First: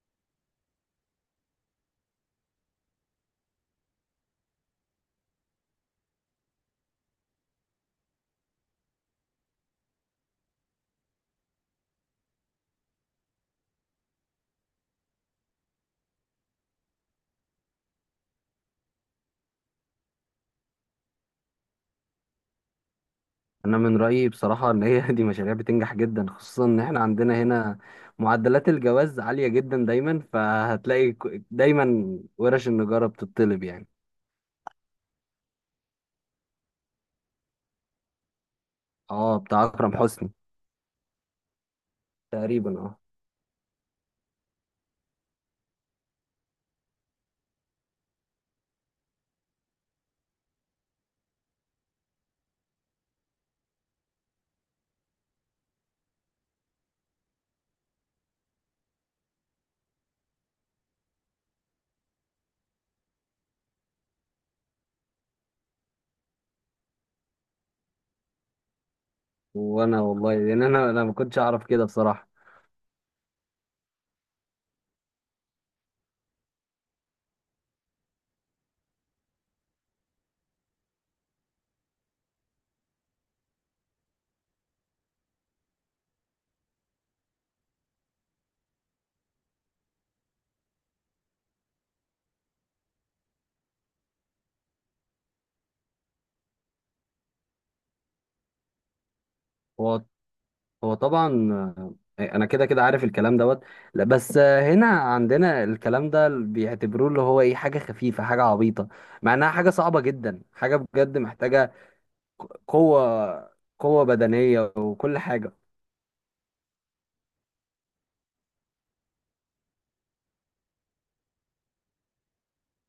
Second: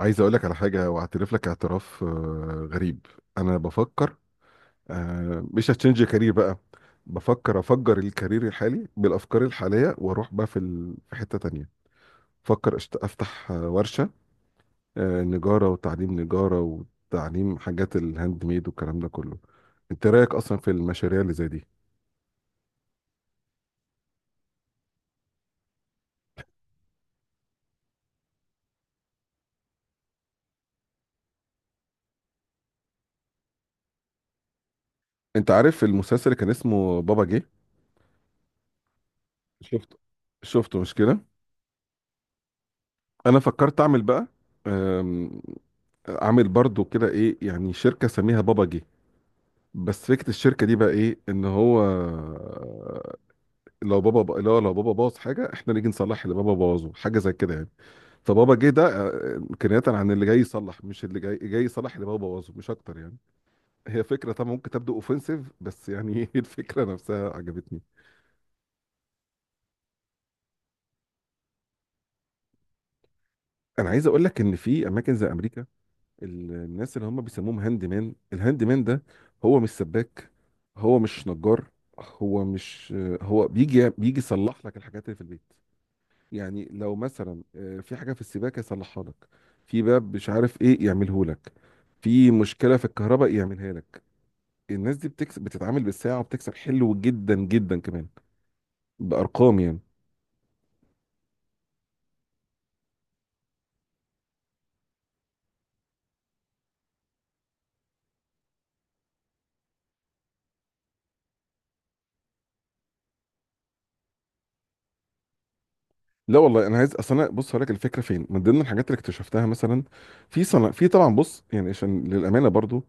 عايز اقول لك على حاجه واعترف لك اعتراف غريب. انا بفكر. مش هتشنج كارير بقى. بفكر افجر الكارير الحالي بالافكار الحاليه واروح بقى في حته تانية. بفكر افتح ورشه، نجاره وتعليم نجاره، وتعليم حاجات الهاند ميد والكلام ده كله. انت رايك اصلا في المشاريع اللي زي دي؟ انا من رايي بصراحه ان هي دي مشاريع بتنجح جدا، خصوصا ان احنا عندنا هنا معدلات الجواز عاليه جدا دايما، فهتلاقي دايما ورش النجاره بتطلب يعني. انت عارف المسلسل اللي كان اسمه بابا جه؟ اه، بتاع شفته؟ اكرم حسني. شفته مش كده؟ تقريبا اه. انا فكرت اعمل بقى، عامل برضو كده ايه يعني، شركة سميها بابا جه. بس فكرة الشركة دي بقى ايه؟ ان هو لو بابا باظ حاجة احنا نيجي نصلح اللي بابا بوظه، حاجة زي كده يعني. فبابا جه ده كناية عن اللي جاي يصلح، مش اللي جاي يصلح اللي بابا بوظه، مش اكتر يعني. هي فكرة طبعا ممكن تبدو اوفنسيف، بس يعني هي الفكرة نفسها عجبتني. وانا والله، لان انا ما كنتش اعرف كده بصراحه. انا عايز اقول لك ان في اماكن زي امريكا، الناس اللي هم بيسموهم هاند مان، الهاند مان ده هو مش سباك، هو مش نجار، هو مش، هو بيجي يصلح لك الحاجات اللي في البيت. يعني لو مثلا في حاجه في السباكه يصلحها لك، في باب مش عارف ايه يعمله لك، في مشكله في الكهرباء يعملها لك. الناس دي بتكسب، بتتعامل بالساعه وبتكسب حلو جدا جدا كمان، بارقام يعني. هو هو طبعا. انا كده كده عارف الكلام دوت. لا بس، هنا عندنا الكلام ده بيعتبروه اللي هو ايه، حاجه خفيفه، حاجه عبيطه، مع انها حاجه صعبه جدا، حاجه بجد محتاجه قوة، قوة بدنية وكل حاجة. لا والله، انا عايز، اصل انا بص هقول لك الفكره فين من ضمن الحاجات اللي اكتشفتها. مثلا في صنع، في طبعا، بص يعني عشان للامانه برضو،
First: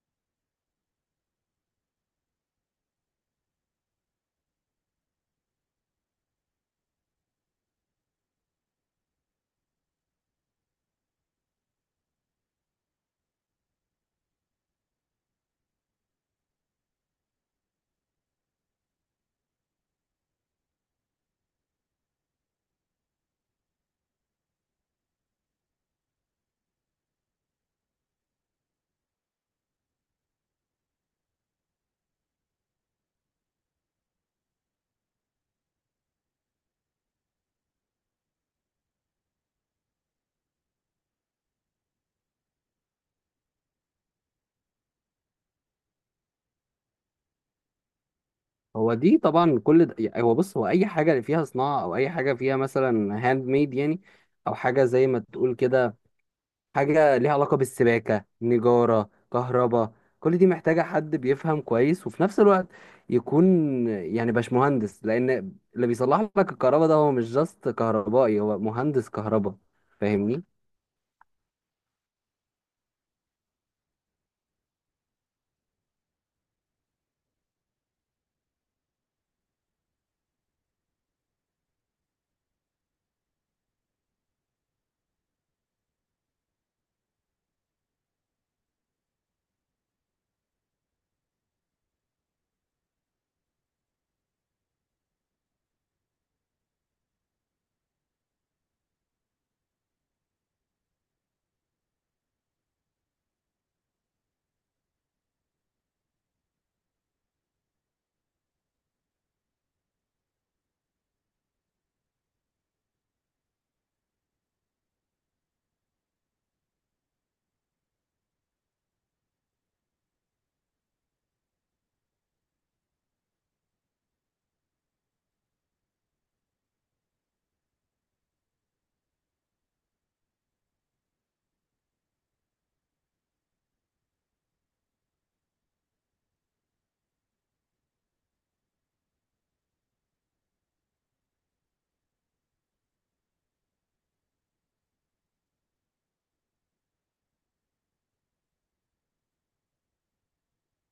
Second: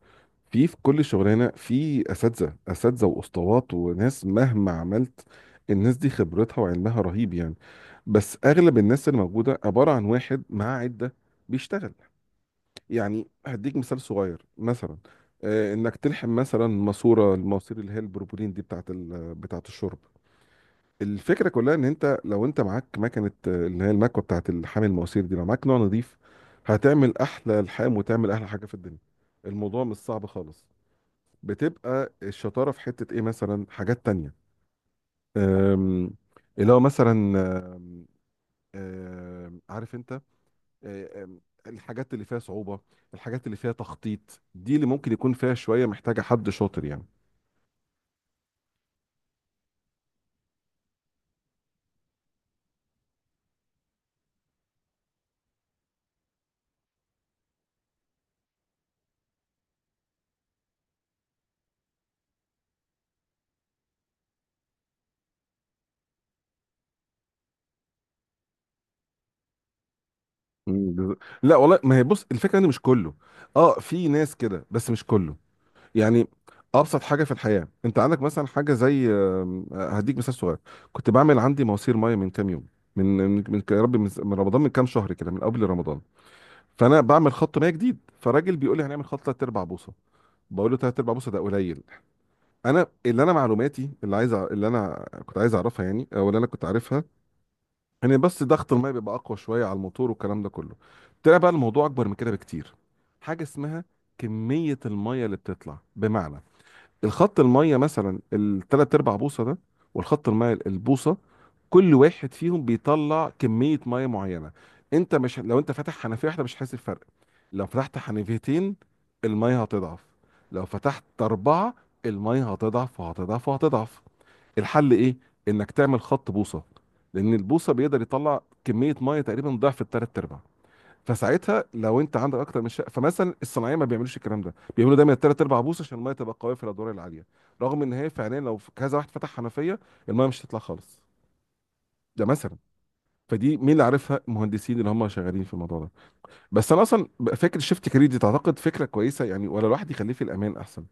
في كل شغلانه في اساتذه، اساتذه واسطوات وناس مهما عملت، الناس دي خبرتها وعلمها رهيب يعني. بس اغلب الناس اللي موجوده عباره عن واحد معاه عده بيشتغل. يعني هديك مثال صغير مثلا، انك تلحم مثلا ماسوره، الماسير اللي هي البروبولين دي بتاعت بتاعت الشرب. الفكره كلها ان انت، لو انت معاك مكنه اللي هي المكوه بتاعت الحامل المواسير دي، لو معاك نوع نظيف هتعمل احلى الحام وتعمل احلى حاجه في الدنيا. الموضوع مش صعب خالص. بتبقى الشطاره في حته ايه؟ مثلا حاجات تانية، أم، اللي هو مثلا، أم، أم، عارف انت، أم، الحاجات اللي فيها صعوبه، الحاجات اللي فيها تخطيط دي اللي ممكن يكون فيها شويه، محتاجه حد شاطر يعني. هو دي طبعا كل ده، يعني هو بص، هو أي حاجة فيها صناعة أو أي حاجة فيها مثلا هاند ميد يعني، أو حاجة زي ما تقول كده، حاجة ليها علاقة بالسباكة نجارة كهرباء، كل دي محتاجة حد بيفهم كويس، وفي نفس الوقت يكون يعني باشمهندس، لأن اللي بيصلح لك الكهرباء ده هو مش جاست كهربائي، هو مهندس كهرباء. فاهمني؟ مم، بز- لا والله، ما هي بص الفكره ان مش كله. اه، في ناس كده بس مش كله يعني. ابسط حاجه في الحياه، انت عندك مثلا حاجه زي، هديك مثال صغير. كنت بعمل عندي مواسير ميه من كام يوم. من يا ربي، من رمضان، من كام شهر كده، من قبل رمضان. فانا بعمل خط ميه جديد، فراجل بيقول لي هنعمل خط 3 ارباع بوصه. بقول له 3 ارباع بوصه ده قليل. انا اللي، انا معلوماتي اللي عايز اللي انا كنت عايز اعرفها يعني، او اللي انا كنت عارفها، ان بس ضغط الميه بيبقى اقوى شويه على الموتور والكلام ده كله. طلع بقى الموضوع اكبر من كده بكتير. حاجه اسمها كميه الميه اللي بتطلع، بمعنى الخط الميه مثلا الثلاث ارباع بوصه ده والخط الميه البوصه، كل واحد فيهم بيطلع كميه ميه معينه. انت، مش لو انت فاتح حنفيه واحده مش هتحس بفرق. لو فتحت حنفيتين الميه هتضعف، لو فتحت اربعه الميه هتضعف وهتضعف وهتضعف. الحل ايه؟ انك تعمل خط بوصه، لان البوصه بيقدر يطلع كميه ميه تقريبا ضعف الثلاث ارباع. فساعتها لو انت عندك اكتر من شقه، فمثلا الصناعيه ما بيعملوش الكلام ده، بيعملوا دايما الثلاث ارباع بوصه عشان الميه تبقى قويه في الادوار العاليه، رغم ان هي فعليا لو كذا واحد فتح حنفيه الميه مش هتطلع خالص. ده مثلا. فدي مين اللي عارفها؟ المهندسين اللي هم شغالين في الموضوع ده. بس انا اصلا، فكره شيفت كارير دي تعتقد فكره كويسه يعني، ولا الواحد يخليه في الامان احسن؟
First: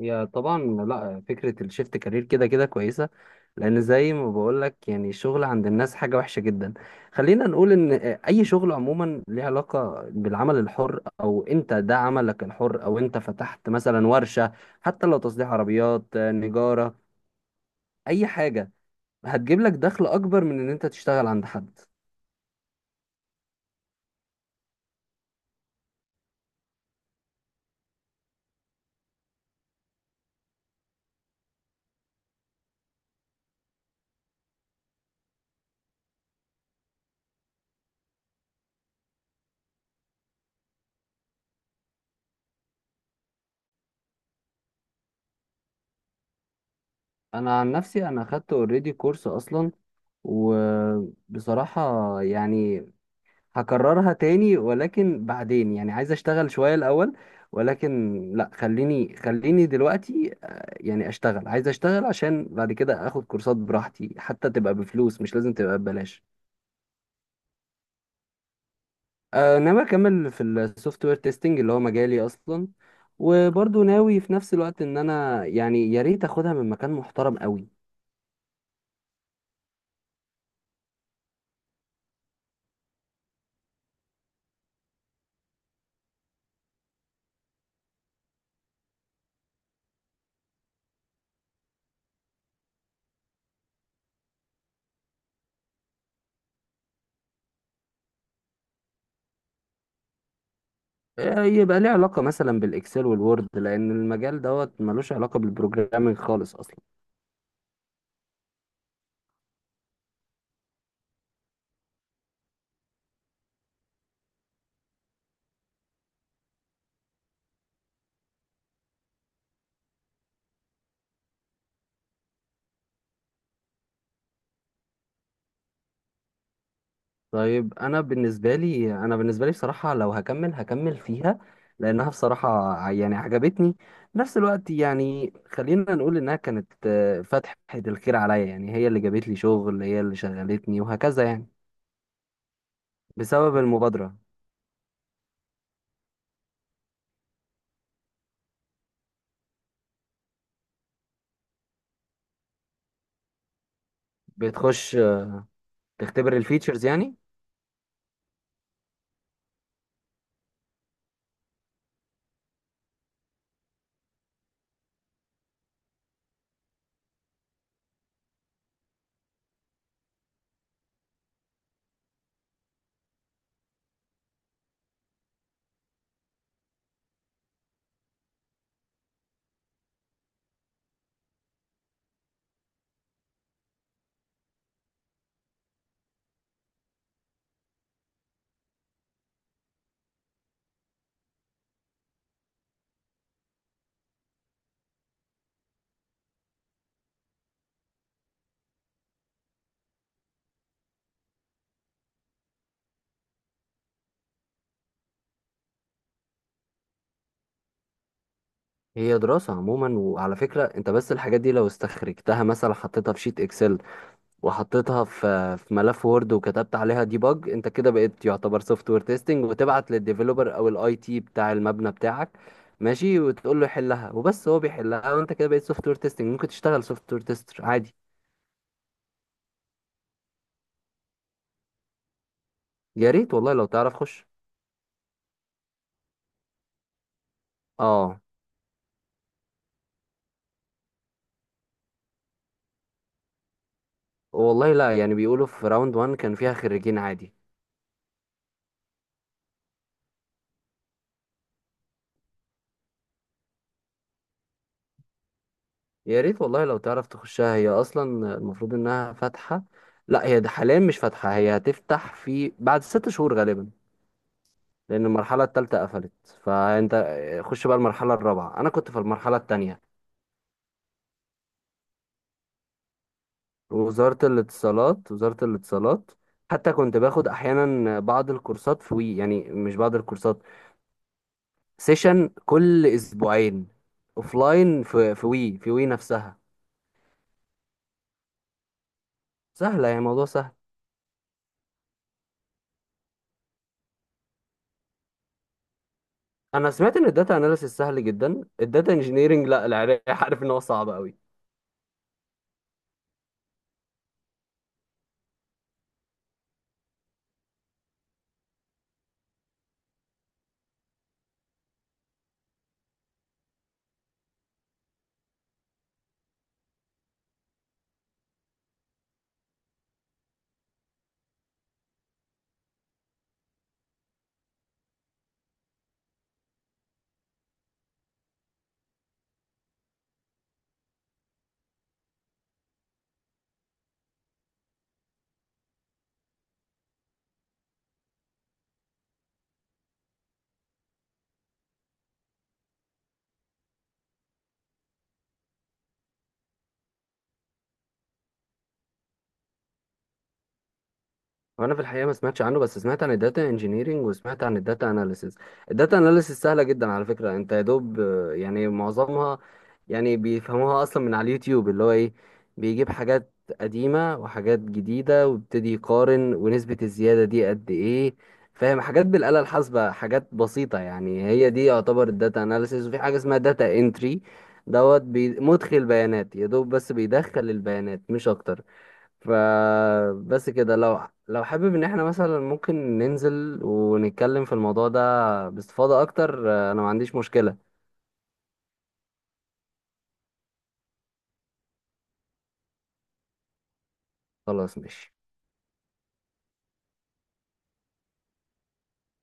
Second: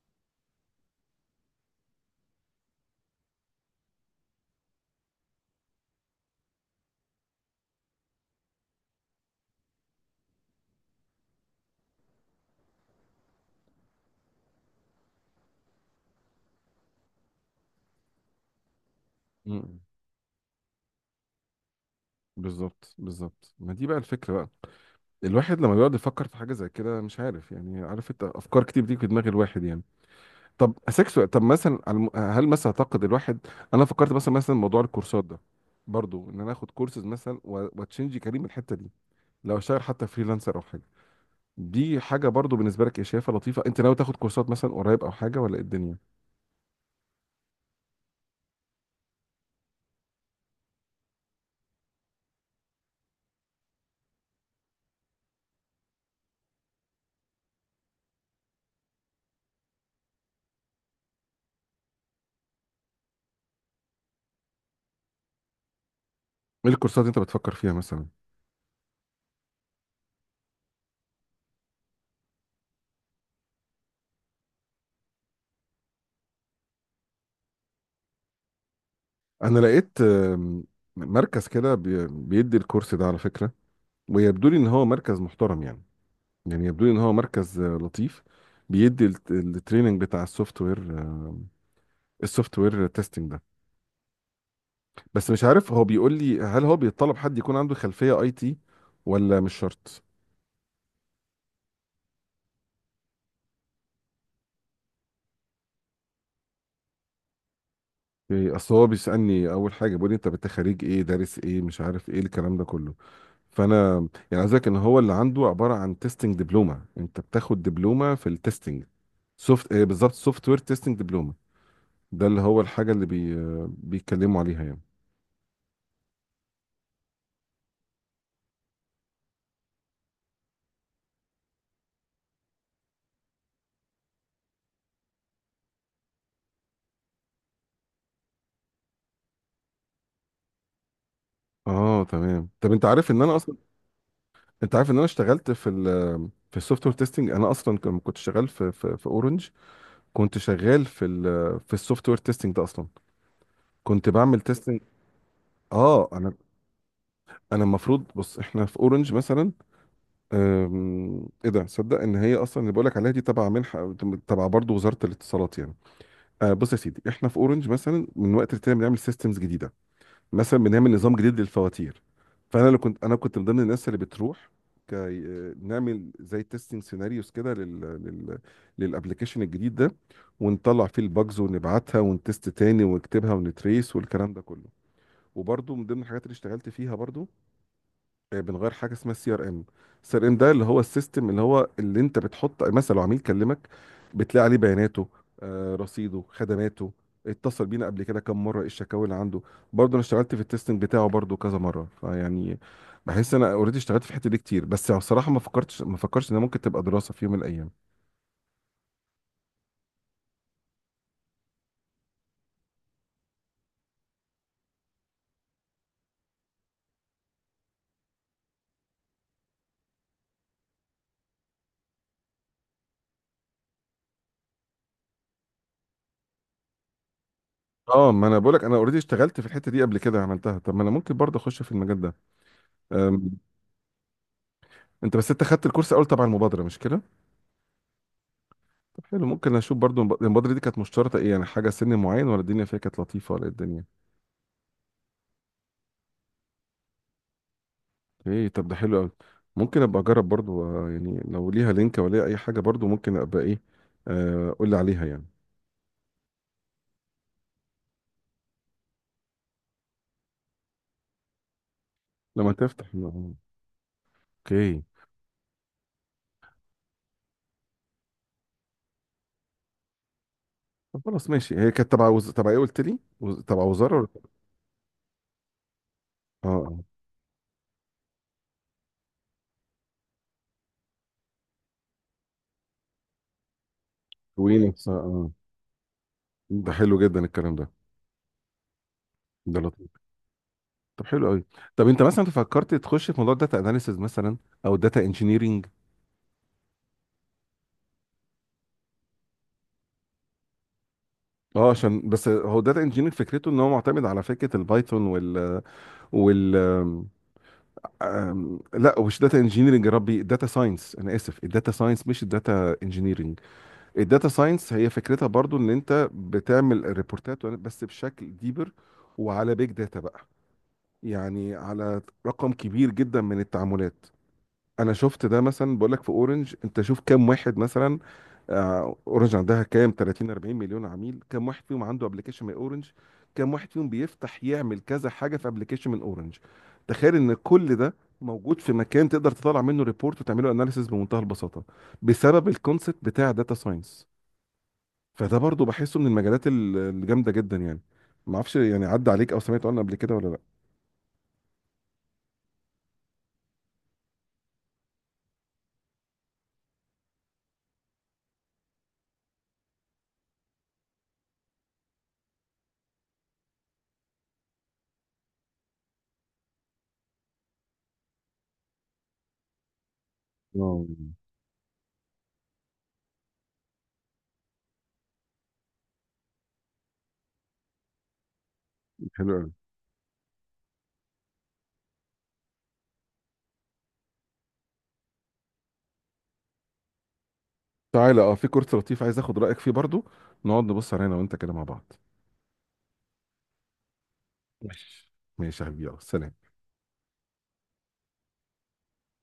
هي طبعا. لا، فكرة الشيفت كارير كده كده كويسة، لأن زي ما بقولك يعني الشغل عند الناس حاجة وحشة جدا. خلينا نقول إن أي شغل عموما ليه علاقة بالعمل الحر، أو أنت ده عملك الحر، أو أنت فتحت مثلا ورشة، حتى لو تصليح عربيات، نجارة، أي حاجة، هتجيب لك مم. دخل أكبر من إن أنت تشتغل عند حد. بالظبط بالظبط، ما دي بقى الفكره بقى. الواحد لما بيقعد يفكر في حاجه زي كده، مش عارف يعني، عارف انت افكار كتير بتيجي في دماغ الواحد يعني. طب سكسو، طب مثلا على هل مثلا، اعتقد الواحد، انا فكرت مثلا، موضوع الكورسات ده برضو، ان انا اخد كورسز مثلا واتشنجي كريم الحته دي، لو اشتغل حتى فريلانسر او حاجه. دي حاجه برضو بالنسبه لك، ايه، شايفها لطيفه؟ انت ناوي تاخد كورسات مثلا قريب او حاجه، ولا ايه الدنيا؟ أنا عن نفسي أنا خدت أوريدي كورس أصلا، وبصراحة يعني هكررها تاني، ولكن بعدين يعني عايز اشتغل شوية الاول، ولكن لا، خليني خليني دلوقتي يعني اشتغل، عايز اشتغل، عشان بعد كده اخد كورسات براحتي، حتى تبقى بفلوس، مش لازم تبقى ببلاش. ايه الكورسات اللي انت بتفكر فيها مثلا؟ ناوي اكمل في السوفت وير تيستنج، اللي هو مجالي اصلا، وبرضه ناوي في نفس الوقت ان انا يعني يا ريت اخدها من مكان محترم قوي. انا لقيت، مركز كده بيدي الكورس ده على فكره، ويبدو لي ان هو مركز محترم يعني. يعني يبدو لي ان هو مركز لطيف، بيدي التريننج بتاع السوفت وير، السوفت وير تيستنج ده. بس مش عارف، هو بيقول لي هل هو بيطلب حد يكون عنده خلفية اي تي ولا مش شرط؟ يبقى ليه علاقة مثلا بالاكسل والوورد، لان المجال دوت ملوش علاقة بالبروجرامينج خالص اصلا. إيه، اصل هو بيسألني اول حاجة، بيقول لي انت خريج ايه، دارس ايه، مش عارف ايه الكلام ده كله. فانا، يعني عايز أقولك ان هو اللي عنده عبارة عن تيستنج دبلومة، انت بتاخد دبلومة في التيستنج، سوفت إيه بالظبط، سوفت وير تيستنج دبلومة، ده اللي هو الحاجة اللي بيتكلموا عليها يعني. طيب، انا بالنسبه لي بصراحه لو هكمل هكمل فيها، لانها بصراحه يعني عجبتني. في نفس الوقت يعني خلينا نقول انها كانت فتحه الخير عليا، يعني هي اللي جابت لي شغل، هي اللي شغلتني وهكذا يعني، اه تمام. طب انت عارف ان انا اصلا، بسبب المبادره. انت عارف ان انا اشتغلت في السوفت وير تيستنج، انا اصلا كنت شغال في اورنج، كنت شغال في السوفت وير تيستنج ده اصلا، كنت بعمل تيستنج. بتخش اه، انا تختبر الفيتشرز يعني. انا المفروض، بص احنا في اورنج مثلا، ايه ده، صدق ان هي اصلا اللي بقول لك عليها دي تبع منحه، تبع برضه وزاره الاتصالات يعني. بص يا سيدي، احنا في اورنج مثلا من وقت للتاني بنعمل سيستمز جديده، مثلا بنعمل نظام جديد للفواتير. فانا اللي كنت، انا كنت من ضمن الناس اللي بتروح كي نعمل زي تيستنج سيناريوز كده لل لل للابلكيشن الجديد ده، ونطلع فيه الباجز ونبعتها ونتست تاني ونكتبها ونتريس والكلام ده كله. وبرضه من ضمن الحاجات اللي اشتغلت فيها برضه، بنغير حاجه اسمها السي ار ام. السي ار ام ده اللي هو السيستم اللي هو اللي انت بتحط مثلا، لو عميل كلمك بتلاقي عليه بياناته، رصيده، خدماته، اتصل بينا قبل كده كم مره، ايه الشكاوي اللي عنده. برضه انا اشتغلت في التستنج بتاعه برضه كذا مره فيعني. بحس انا اوريدي اشتغلت في الحته دي كتير، بس بصراحه ما فكرتش انها ممكن تبقى دراسه في يوم من الايام. هي دراسه عموما. وعلى فكره، انت بس الحاجات دي لو استخرجتها مثلا، حطيتها في شيت اكسل، وحطيتها في ملف وورد، وكتبت عليها ديباج، انت كده بقيت يعتبر سوفت وير تيستنج، وتبعت للديفلوبر او الاي تي بتاع المبنى بتاعك، ماشي، وتقول له يحلها وبس، هو بيحلها، وانت كده بقيت سوفت وير تيستنج، ممكن تشتغل سوفت وير تيستر عادي. اه، ما انا بقولك، انا اوريدي اشتغلت في الحته دي قبل كده، عملتها. طب ما انا ممكن برضه اخش في المجال ده. يا أم، ريت والله لو تعرف خش. انت بس، انت خدت الكورس اول تبع المبادره مش كده؟ اه. طب حلو، ممكن اشوف برضو البودره دي كانت مشترطه ايه؟ يعني حاجه سن معين، ولا الدنيا فيها كانت لطيفه، ولا إيه الدنيا؟ والله لا، يعني بيقولوا في راوند 1 كان فيها خريجين عادي. ايه؟ طب ده حلو قوي. ممكن ابقى اجرب برضو، يعني لو ليها لينك، ولا ليها اي حاجه، برضو ممكن ابقى ايه. قول لي عليها يعني. يا ريت والله لو تعرف تخشها، هي اصلا المفروض انها فاتحة. لا، هي ده حاليا مش فاتحة، هي هتفتح لما في بعد تفتح، ست شهور غالبا، اوكي. لان المرحله الثالثه قفلت. فانت خش بقى المرحله الرابعه، انا كنت في المرحله الثانيه. طب خلاص، ماشي. هي كانت تبع تبع ايه قلت لي، تبع وزاره ولا؟ وزاره الاتصالات، وزاره الاتصالات. اه، حتى اه. كنت باخد احيانا بعض الكورسات في وي، يعني مش بعض الكورسات، سيشن كل اسبوعين، اوفلاين، وينكس. اه، في اه. وي، في وي نفسها. ده حلو جدا الكلام ده، ده سهله لطيف. يعني، الموضوع سهل. طب حلو قوي. طب انت مثلا فكرت تخش في موضوع الداتا اناليسز مثلا او الداتا انجينيرنج؟ انا سمعت ان الداتا اناليسيس سهل جدا. الداتا انجينيرنج لا، العراق عارف ان هو صعب قوي. اه، عشان بس هو داتا انجينير فكرته ان هو معتمد على فكره البايثون وال وال لا، مش داتا انجينيرنج، يا ربي، داتا ساينس، انا اسف، الداتا ساينس مش الداتا انجينيرنج. الداتا ساينس هي فكرتها برضو ان انت بتعمل ريبورتات بس بشكل ديبر، وعلى بيج داتا بقى، يعني على رقم كبير جدا من التعاملات. انا شفت ده مثلا. بقول لك في اورنج، انت شوف كام واحد مثلا، اورنج عندها كام، 30 40 مليون عميل، كام واحد فيهم عنده ابلكيشن من اورنج، كام واحد فيهم بيفتح يعمل كذا حاجه في ابلكيشن من اورنج. تخيل ان كل ده موجود في مكان تقدر تطلع منه ريبورت وتعمله اناليسيس بمنتهى البساطه، بسبب الكونسبت بتاع داتا ساينس. فده برضو بحسه من المجالات الجامده جدا يعني. ما اعرفش يعني، عدى عليك او سمعت عنه قبل كده ولا لا؟ وانا في الحقيقه ما سمعتش عنه، بس سمعت عن الداتا انجينيرنج وسمعت عن الداتا اناليسيس. الداتا اناليسيس سهله جدا على فكره، انت يا دوب يعني معظمها، يعني بيفهموها اصلا من على اليوتيوب، اللي هو ايه، بيجيب حاجات قديمه وحاجات جديده ويبتدي يقارن ونسبه الزياده دي قد ايه، فاهم، حاجات بالاله الحاسبه، حاجات بسيطه اه، يعني. هي دي يعتبر الداتا اناليسيس. وفي حاجه اسمها داتا انتري دوت مدخل بيانات يا دوب، بس بيدخل البيانات مش اكتر. حلو، فبس كده، لو حابب ان احنا مثلا ممكن ننزل ونتكلم في الموضوع ده باستفاضة اكتر، انا ما عنديش مشكلة. تعالى، اه في كورس لطيف عايز اخد رايك فيه برضو، نقعد نبص علينا وانت كده مع بعض. خلاص ماشي. ماشي. ماشي يا حبيبي، يلا سلام.